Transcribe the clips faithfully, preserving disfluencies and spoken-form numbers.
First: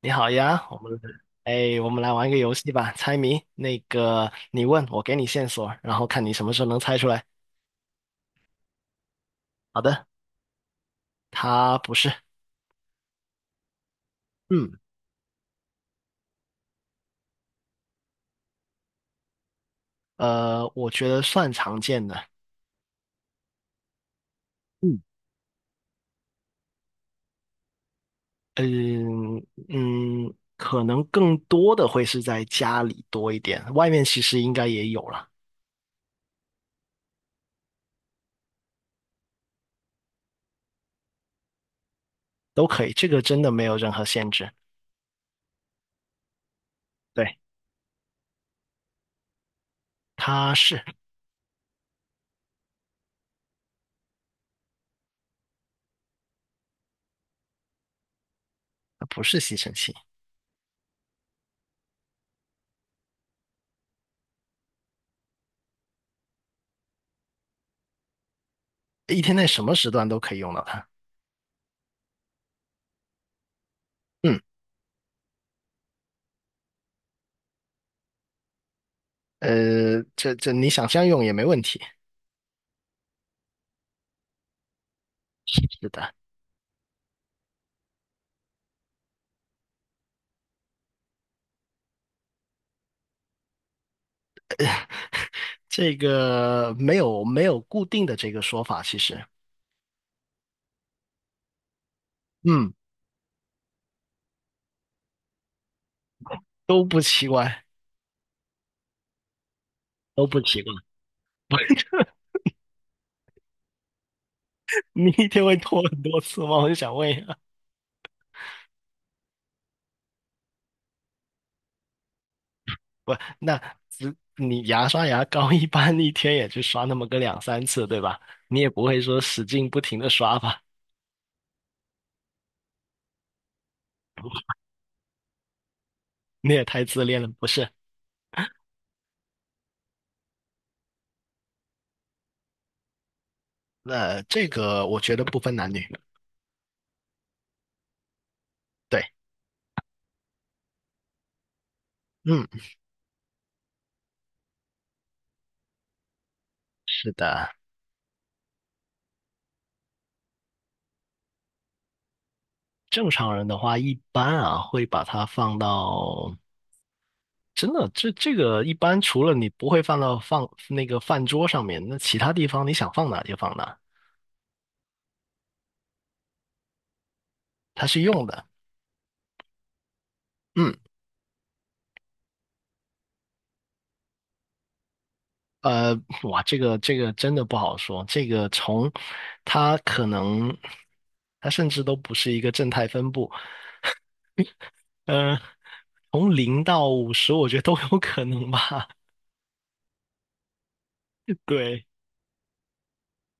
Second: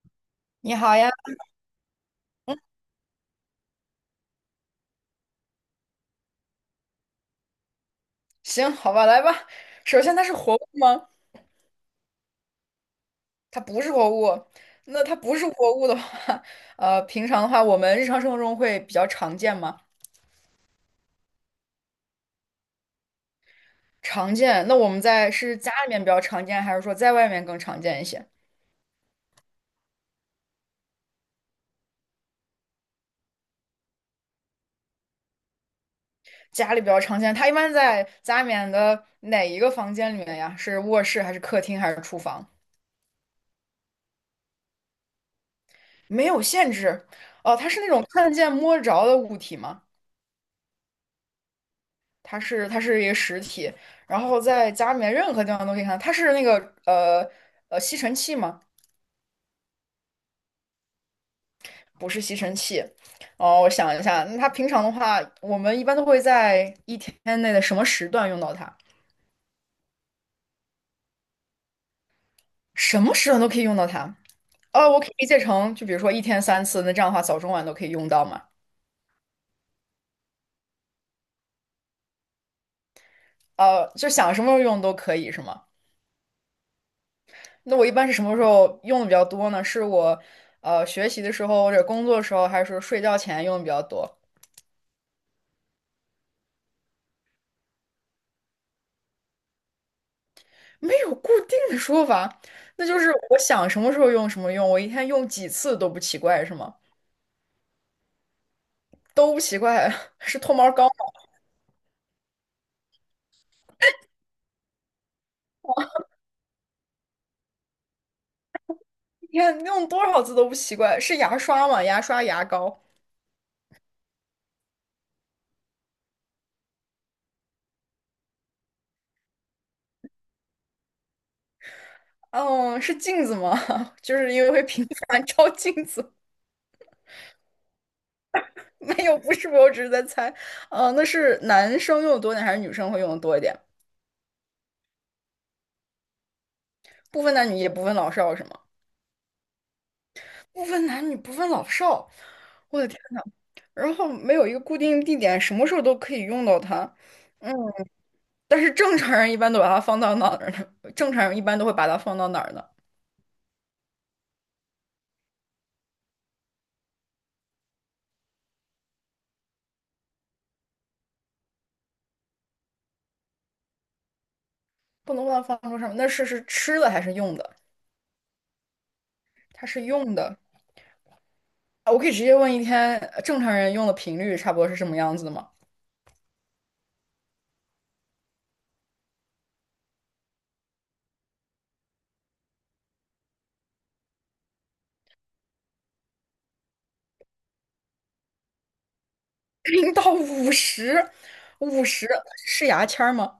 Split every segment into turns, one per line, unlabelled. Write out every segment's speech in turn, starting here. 你好呀，
你
我
好
们
呀，
哎，我们来玩一个游戏吧，猜谜。那个，你问我，给你线索，然后看你什么时候能猜出来。
行，好吧，来吧。
好
首
的。
先，它是活物吗？
它不是。
它不是活物。
嗯，
那它不是活物的话，呃，平常的话，我们日常生活中会比较常见吗？
呃，我觉得算常见的。
常见。那我们
嗯
在是家里面比较常见，还是说在外面更常见一些？
嗯嗯，可能更多的会是在家里多一点，外面其实应该也有了。
家里比较常见，它一般在家里面的哪一个房间里面呀？是卧室还是客厅还是厨房？
都可以，这个真的没有任何限制。
没有限制。
对。
哦，它是那种看得见摸得着的物体吗？
它是。
它是它是一个实体，然后在家里面任何地方都可以看到。它是那个呃呃吸尘器吗？
它不是吸尘器。
不是吸尘器。哦，我想一下，那它平常的话，我们一般都会在一天内的什么时段用到它？
一天内什么时段都可以用到它。
什么时段都可以用到它？
嗯，
哦，我可以理解成，就比如说一天三次，那这样的话早中晚都可以用到嘛？
呃，这这你想象用也没问题。
呃，就想什么时候用都可以是吗？
是的。
那我一般是什么时候用的比较多呢？是我呃学习的时候，或者工作的时候，还是说睡觉前用的比较多？
这个没有没有固定的这个说法，其实。
没有固定的说法，
嗯。
那就是我想什么时候用什么用，我一天用几次都不奇怪，是吗？
都不奇怪。
都不奇怪，
都
是
不
脱
奇
毛
怪。
膏吗？
你一天会脱很多次吗？我就想问一下。
一天用多少次都不奇怪，是牙刷吗？牙刷、牙膏，
不，那只你牙刷牙膏一般一天也就刷那么个两三次，对吧？你也不会说使劲不停的刷吧？
嗯，是镜子吗？就是因为会频繁照镜子，
你也太自恋了，不是？
没有，不是，我只是在猜，嗯，那是男生用的多一点，还是女生会用的多一点？
那这个我觉得不分男女。
不分男女，也不分老少，是吗？
对。
不分男女，不分老少，
嗯。
我的天呐，然后没有一个固定地点，什么时候都可以用到它。
是的。
嗯。但是正常人一般都把它放到哪儿呢？正常人一般都会把它放到哪儿呢？
正常人的话一般啊会把它放到。真的，这这个一般除了你不会放到放那个饭桌上面，那其他地方你想放哪就放哪。
不能把它放桌上，那是是吃的还是用的？
它是用的。
它是用的。
嗯，
啊我可以直接问一天呃正常人用的频率差不多是什么样子的吗？
呃，哇，这个这个真的不好说。这个从它可能它甚至都不是一个正态分布。嗯呃，从零到五十，我觉得都有可能吧。
零到五十，五
对。
十是牙签儿吗？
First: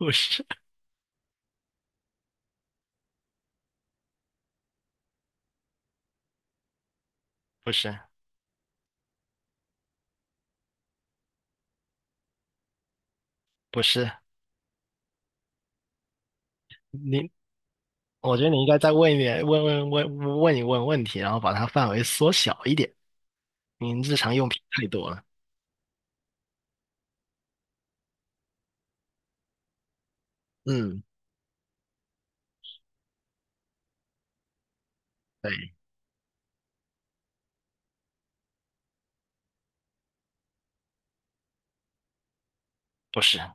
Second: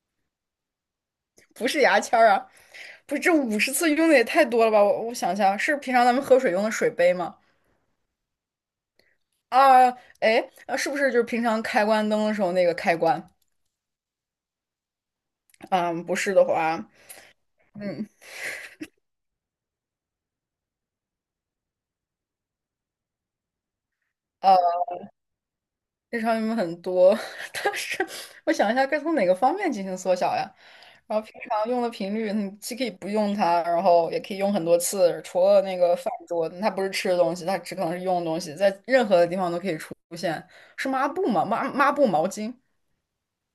不是
不是牙签儿啊，不是这五十次用的也太多了吧？我我想一下，是平常咱们喝水用的水杯吗？
不是
啊，哎，啊是不是就是平常开关灯的时候那个开关？
不是，
嗯，不是的话，
你
嗯。
我觉得你应该再问一点，问问问问一问问题，然后把它范围缩小一点。您日常用品
呃
太多了。
日常用没有很多，但是我想一下该从哪个方面进行缩小呀？
嗯。
然后平常用的频率，你既可以不用它，然后也可以用很多次。除了
对。
那个饭桌，它不是吃的东西，它只可能是用的东西，在任何的地方都可以出现。是抹布吗？抹抹布、毛巾。
不是，呃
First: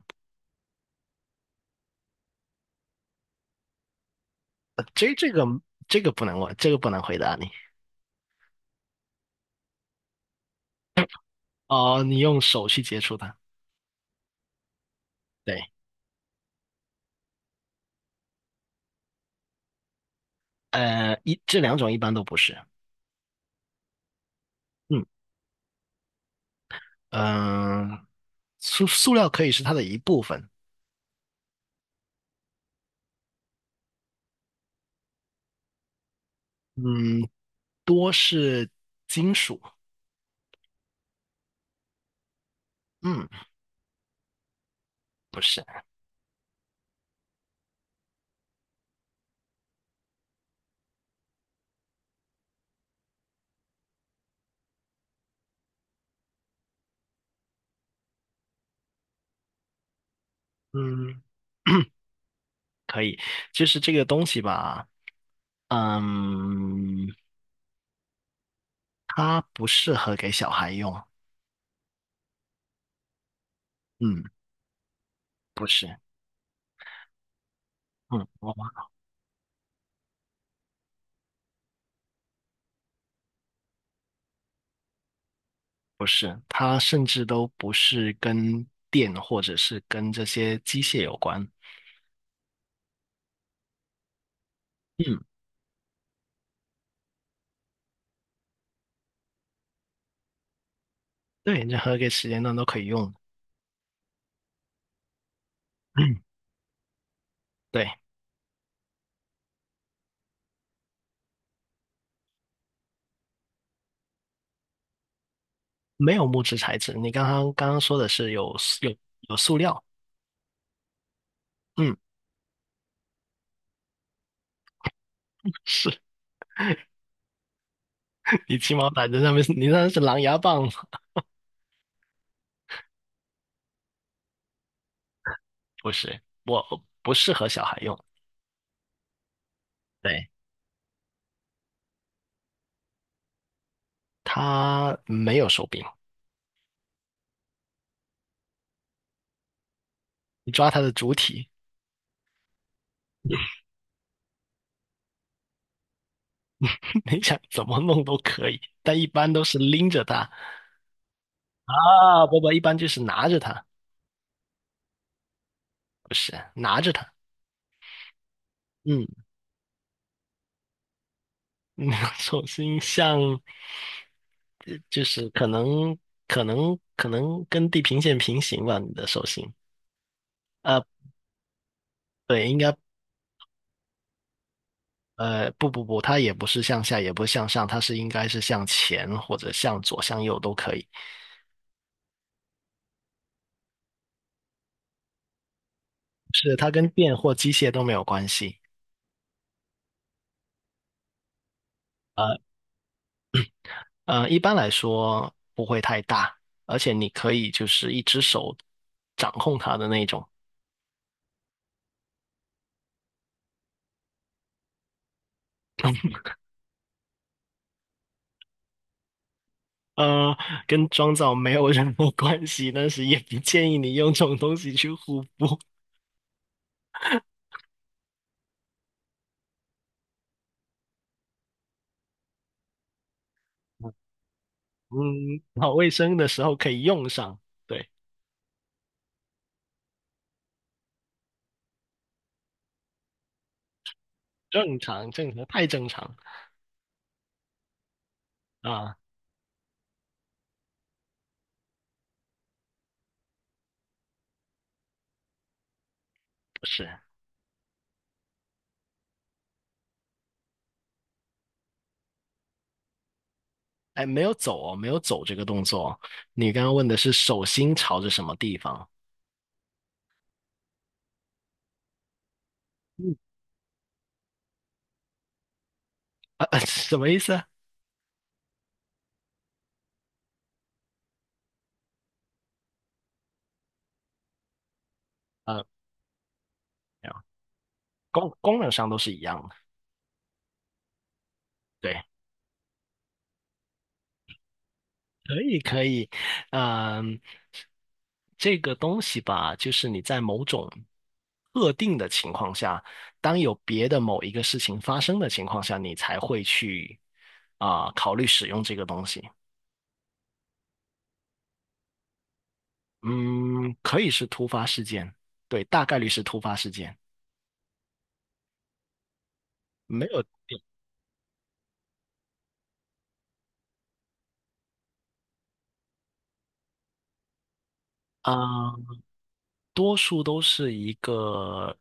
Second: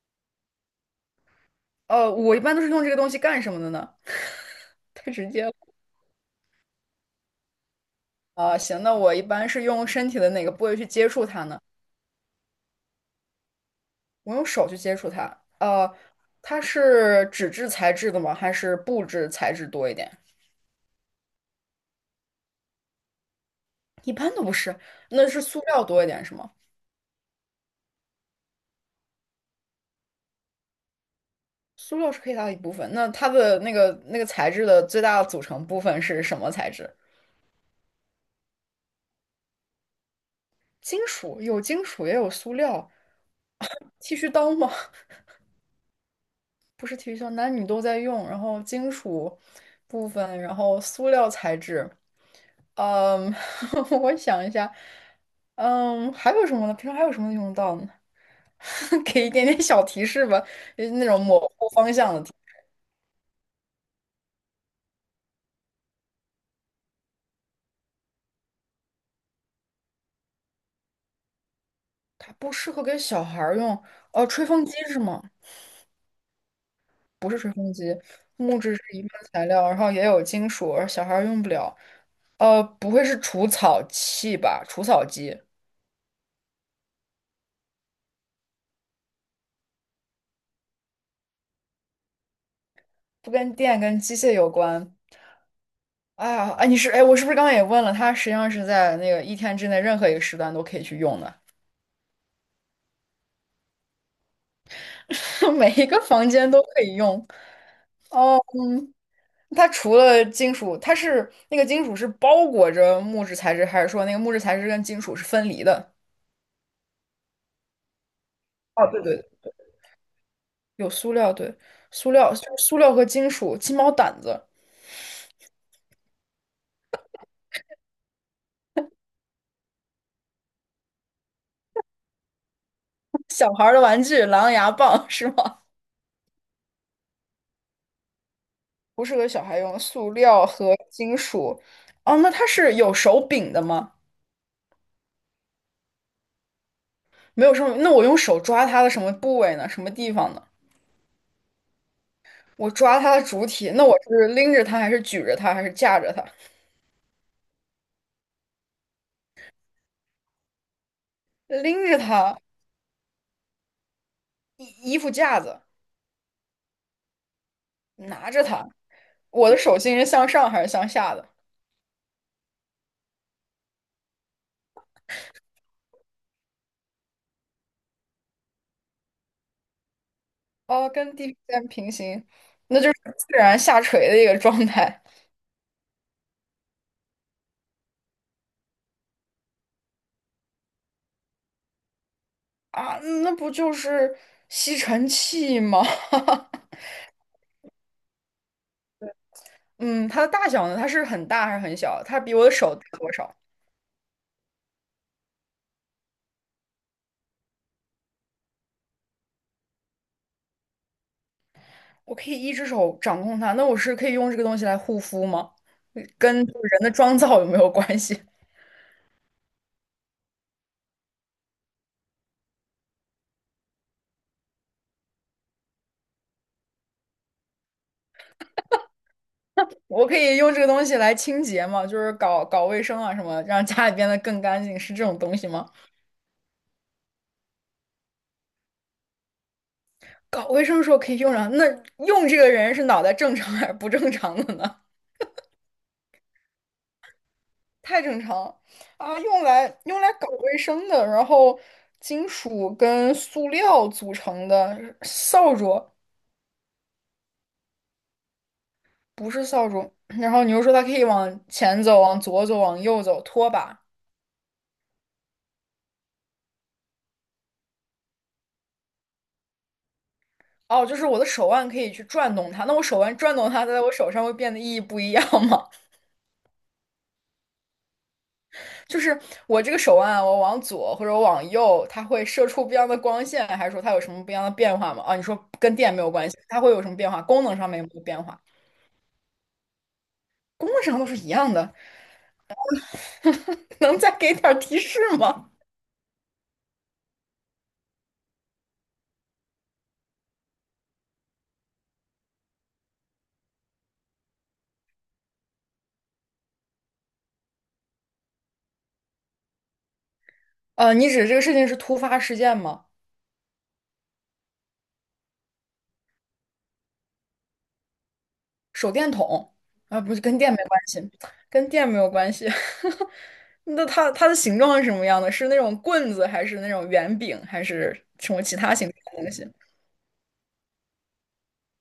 呃，我一般都是用这个东西干什么的呢？太
这
直
这个
接了。
这个不能问，这个不能回答你。
啊、行，那我一般是用身体的哪个部位去接 触它呢？
哦，你用手去接触它。
我用手去接触它。
对。
呃，它是纸质材质的吗？还是布质材质多一点？
呃，一这两种一般都不是。
一般都不是，
嗯，
那是塑料多一点是吗？
嗯、塑塑料可以是它的一部分。
塑料是可以大的一部分，那它的那个那个材质的最大的组成部分是什么材质？
嗯。多是金属。
金属，有金属也有塑料。
嗯。
剃须刀吗？
不是。
不是剃须刀，男女都在用。然后金属部分，然后塑料材质。嗯，我想一下，嗯，还有什么呢？平常还有什么用得到呢？给一点点小提示吧，就是那
嗯。
种模 糊 方向的。
可以。就是这个东西吧。嗯。它不适合给小孩用。
它不适合给小孩儿用。
嗯。
哦，吹风机是吗？
不是。嗯，我
木质是一般材料，然后也有金属，而小孩儿用不了。呃，不会是除草器吧？除草机
不是，它甚至都不是跟电或者是跟这些机械有关。
不跟电跟机械有关。
嗯，
哎呀，哎，你是哎，我是不是刚刚也问了？它实际上是在那个一天之内任何一个时段都可以去用的，
对，任何一个时间段都可以用。
每一 个
嗯。
房间都可以用。
对。
它除了金属，它是那个金属是包裹着木质材质，还是说那个木质材质跟金属是分离的？
没有木质材质。你刚刚刚刚说的是有塑
哦，
有
对对
有塑料。
有塑料，对，
嗯。
塑料就是塑料和金属，鸡毛掸子，
是 你鸡毛掸子上面是你那是狼牙棒。
小孩儿的玩具，狼牙棒 是吗？
不是，我不适合小孩用。
不适合小孩用，塑
对，
料和金属。哦，那它是有手柄的吗？
它没有手柄。
没有什么，那我用手抓它的什么部位呢？什么地方呢？
你抓它的主体。
我抓它的主体，那我是拎着它，还是举着它，还是架着它？
你想怎么弄都可以，但一般都是拎着它。
拎着
啊，
它，
不不，一般就是拿着它。
衣衣服架子，
不是拿着它。
拿着它，
嗯。
我的手心是向上还是向下的？
手种星像就是可能可能可能跟地平线平行吧，你的手心。呃，
哦，跟地平线平行，
对。应该
那就是自然下垂的一个状态。
呃不不不，它也不是向下，也不是向上，它是应该是向前或者向左、向右都可以。
啊，嗯那不就是吸尘器吗？
是它 跟电或机械都没有关系。
嗯，它的大小呢？它是很大还是很小？它比
呃
我的手大多少？
呃，一般来说不会太大，而且你可以就是一只手掌控它的那种。
我可以一只手掌控它，那我是可以用这个东西来护肤吗？跟就是人的妆造有没有关系？
呃，跟妆造没有任何关系，但是也不建议你用这种东西去护肤。
我可以用这个东西来清洁吗？就是搞搞卫生啊什么，让家里变得更干净，是这种东
嗯，
西吗？
搞卫生的时候可以用上。对。
搞卫生的时候可以用上，那用这个人是脑袋正常还是不正常的呢？
正常，正常，太正常。
太正常
啊，
啊！用来用来搞卫生的，然后金属跟塑料组成的扫帚，
不是。
不是扫帚。然后你又说它可以往前走、往左走、往右走，拖把。
哎，没有走哦，没有走这个动作哦。你刚刚问的是手心朝着什么地方？
哦，就是我的手腕可以去转动它，那我手
嗯。
腕转动它，在我手上会变得意义不一样吗？
啊，啊什么意思啊？
就是我这个手腕啊我往左或者我往右，它会射出不一样的光线，还是说它有什么不一样的变化吗？啊，你说
呃，
跟电没有关系，它会有什么
没
变
有，
化？功能上面有没有变
功
化？
功能上都是一样的。
功能上都是一样的。
对。
能再给点儿提示
可
吗？
以，可以。嗯。这个东西吧，就是你在某种特定的情况下，当有别的某一个事情发生的情况下，你才会去啊、考虑使用这个东西。
呃，你指这个事情是突发事件吗？
嗯，可以是突发事件。对，大概率是突发事件。
手电筒啊，
没
不是
有。
跟电没关系，跟电没有关系。那它它的形状是什么样的？是那种棍子，还是那种圆饼，还是什么其他形
啊、
状的东西？
多数都是一个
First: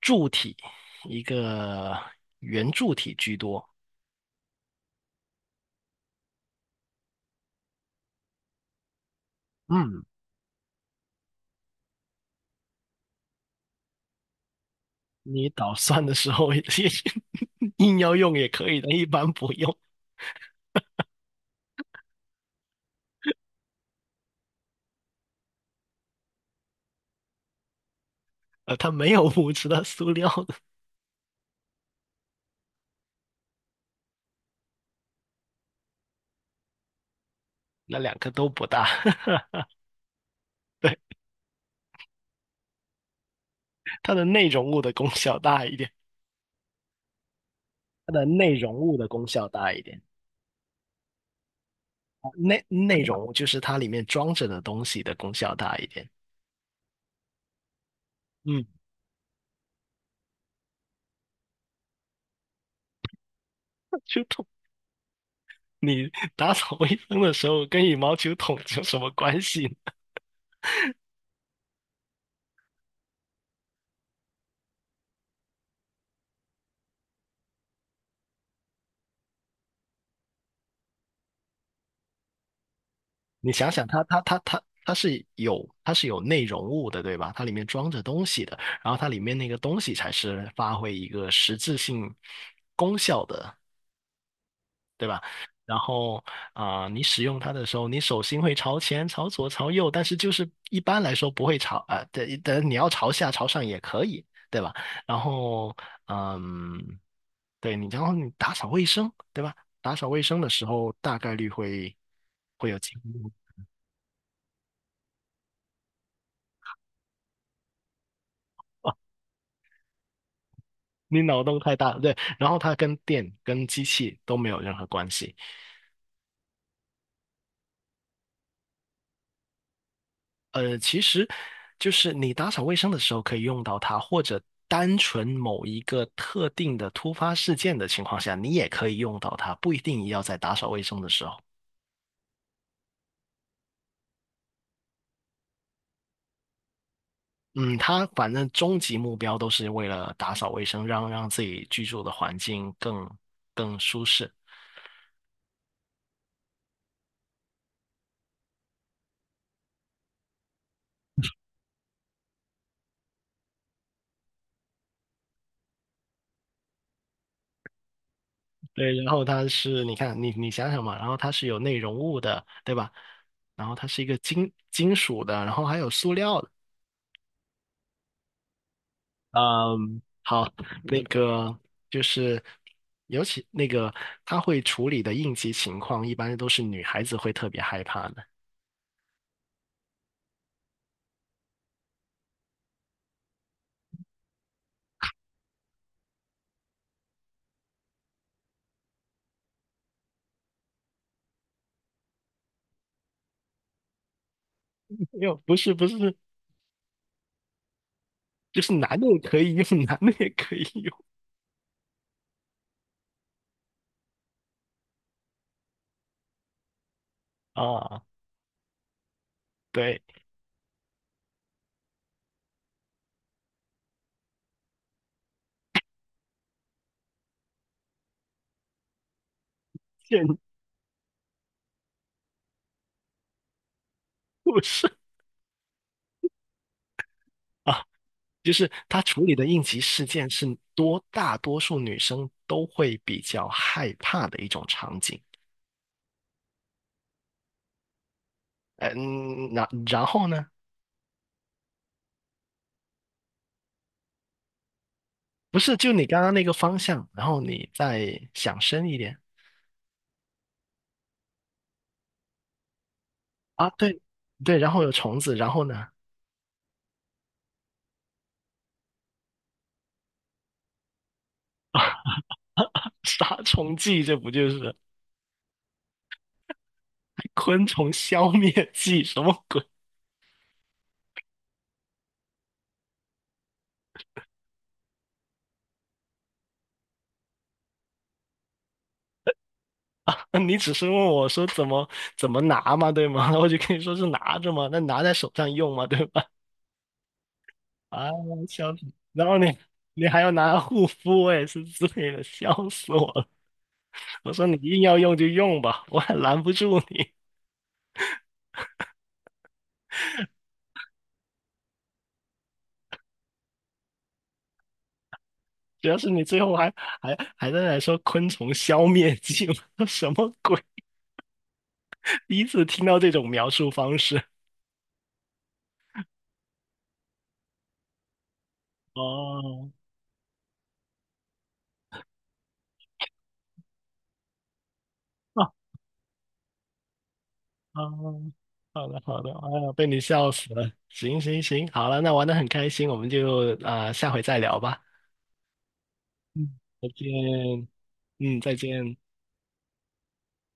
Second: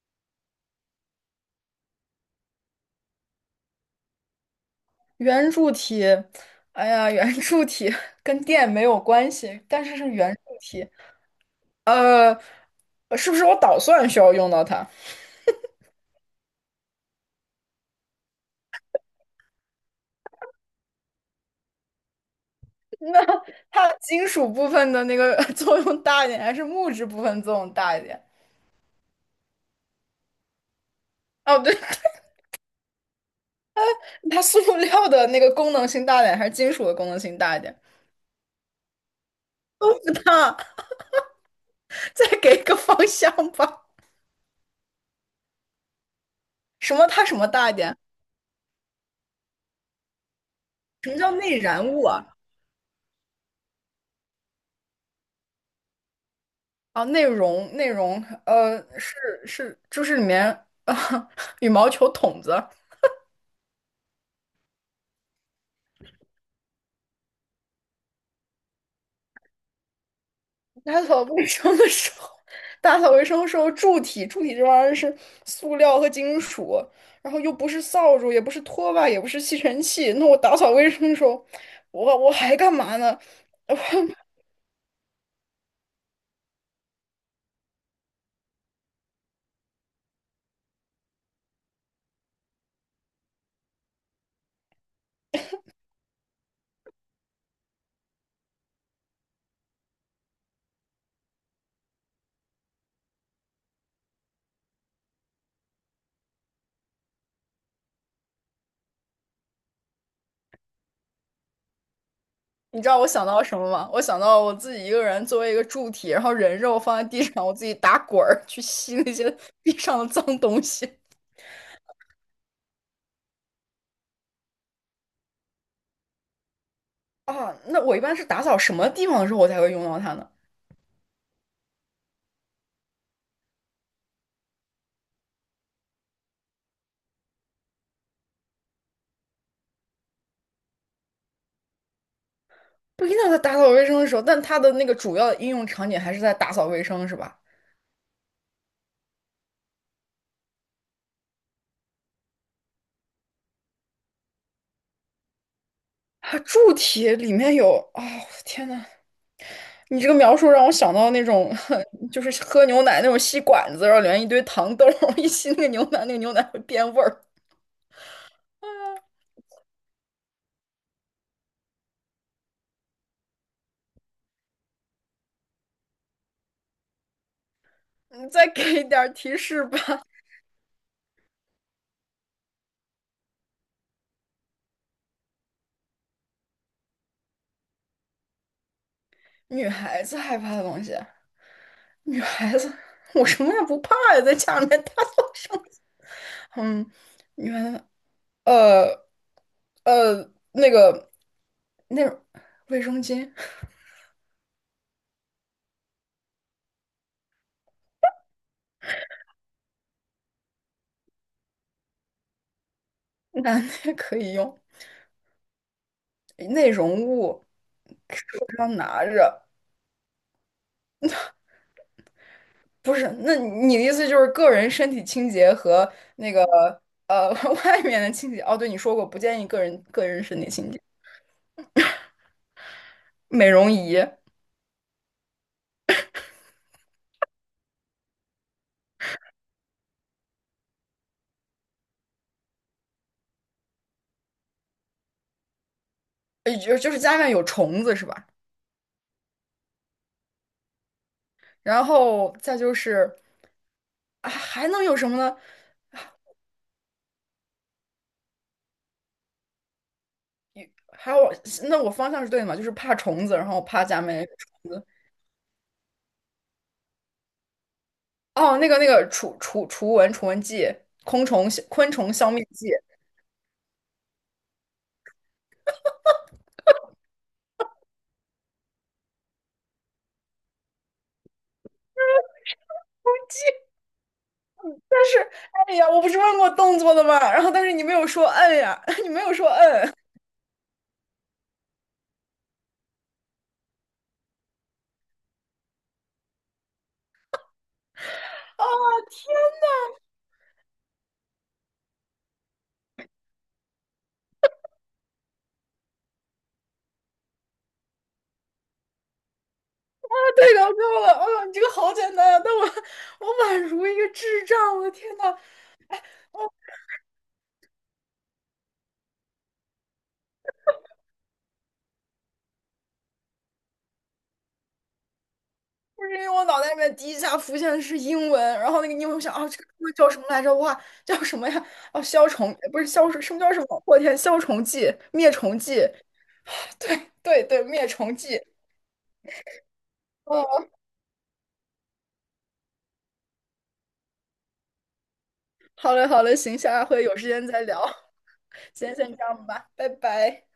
柱体，一个圆柱体居多。
圆柱体，哎呀，圆柱体跟电没有关系，但是
嗯。
是圆柱体。呃，是不是我捣蒜需要用到它？
你捣蒜的时候也 硬要用也可以的，一般不用。
那它金属部分的那个 作用大一点，还是木质部分作用大一点？
呃，它没有物质的塑料的。
哦，对，它塑料的那个功能性大一点，还是金属的功能性大一点？
那两个都不大。
都不大，
对。
再给一个方向吧。
它的内容物的功效大一点。
什么它什么大一点？
它的内容物的功效大一点。
什么叫内燃物啊？
啊内内容物就是它里面装着的东西的功效大一点。
啊，内容内容，
嗯。
呃，是是，就是里面啊，羽毛球筒子。
就桶，你打扫卫生的时候跟羽毛球桶有什么关系呢？
打扫卫生的时候，打扫卫生的时候，柱体柱体这玩意儿是塑料和金属，然后又不是扫帚，也不是拖把，也不是吸尘器。那我打扫卫生的时候，我我还干嘛呢？
你想想它，它它它它是有它是有内容物的，对吧？它里面装着东西的。然后它里面那个东西才是发挥一个实质性功效的，对吧？然后啊、你使用它的时候，你手心会朝前、朝左、朝右，但是就是一般来说不会朝。啊，对，但你要朝下、朝上也可以，对吧？然后嗯，对你。然后你打扫卫生，对吧？打扫卫生的时候，大概率会会有
你知
进
道我想
步。
到什么吗？我想到我自己一个人作为一个柱体，然后人肉放在地上，我自己打滚儿去吸那些地上的脏东西
你脑洞太大了。对。然后它跟电、跟机器都没有任何关系。
啊。那我一般是打扫什么地方的时候我才会用到它呢？
呃，其实就是你打扫卫生的时候可以用到它，或者单纯某一个特定的突发事件的情况下，你也可以用到它，不一定要在打扫卫生的时候。
不一定在打扫卫生的时候，但它的那个主要的应用场景还是在打扫卫生，是吧？
嗯，它反正终极目标都是为了打扫卫生，让让自己居住的环境更更舒适。
啊，柱体里面有啊，天呐，你这个描述让我想到那种，就是喝牛奶那种吸管子，然后里面一堆糖豆儿，一吸那个牛奶，那个牛奶会变味儿。
对，然后它是，你看，你你想想嘛，然后它是有内容物的，对吧？然后它是一个金金属的，然后还有塑料的。
你再给一点儿提示吧，
嗯，好。那个就是，尤其那个它会处理的应急情况，一般都是女孩子会特别害怕的。
女孩子害怕的东西，女孩子，我什么也不怕呀，在家里面大叫声，嗯，女孩子，呃呃，那个那卫生巾，
没有，不是不是，就是男的也可以用。男的也可以用
男的也可以用，内容物
啊。
手上拿着。
对。
不是，那你的意思就是个人身体清洁和那个呃 外面的清洁？哦，对，你说过不建议个人 个人
建
身体清洁，美容仪，
筑师。就是她处理的应急事件是多大多数女生都会比较害怕的一种场景。
呃，就就是家里面有虫子是吧？
呃嗯，然然后呢？
然后再就是啊，还能有什么呢？
不是，就你刚刚那个方向，然后你再想深一点。
还有，那我方向是对的嘛？就是怕虫子，然后
啊，
怕
对
家里面有
对，然
虫
后
子。
有虫子，然后呢？
哦，那个那个除除除蚊除蚊剂，昆虫昆虫消灭剂。
杀虫剂，这不就是昆虫消灭剂？什么鬼？
但是，哎呀，我不是问过动作的吗？然后，但是你没有说摁呀，你没有说摁。嗯
你只是问我说怎么怎么拿嘛，对吗？我就跟你说是拿着嘛，那拿在手上用嘛，对吧？啊，
啊，
笑死！然
天
后你你还要拿护肤，我也是醉了，笑死我了。我说你硬要用就用吧，我也拦不住你。
呐，太搞笑了！哎呦，你这个好简单啊，但我我宛如一个智障，我的天呐，
主要是你最后还还还在那说昆虫消灭剂，我说什么鬼？第一次听到这种描述方式。
就是因为我脑袋里面第一下浮现的是英文，然后那个英文我想啊，这个
哦。
英文叫什么来着？哇，叫什么呀？哦、消虫不是消什么叫什么？我天，消虫剂、灭
啊
虫剂，对对对，
啊，
灭虫剂。
好的，好的。哎呀，被你笑死
哦，
了。行行行，好了，那玩的很开心，我们就啊、下回再聊吧。
好嘞好嘞，
嗯，
行，下
再
回有时间再
见。
聊，
嗯，再
今天
见。
先这样吧，拜拜。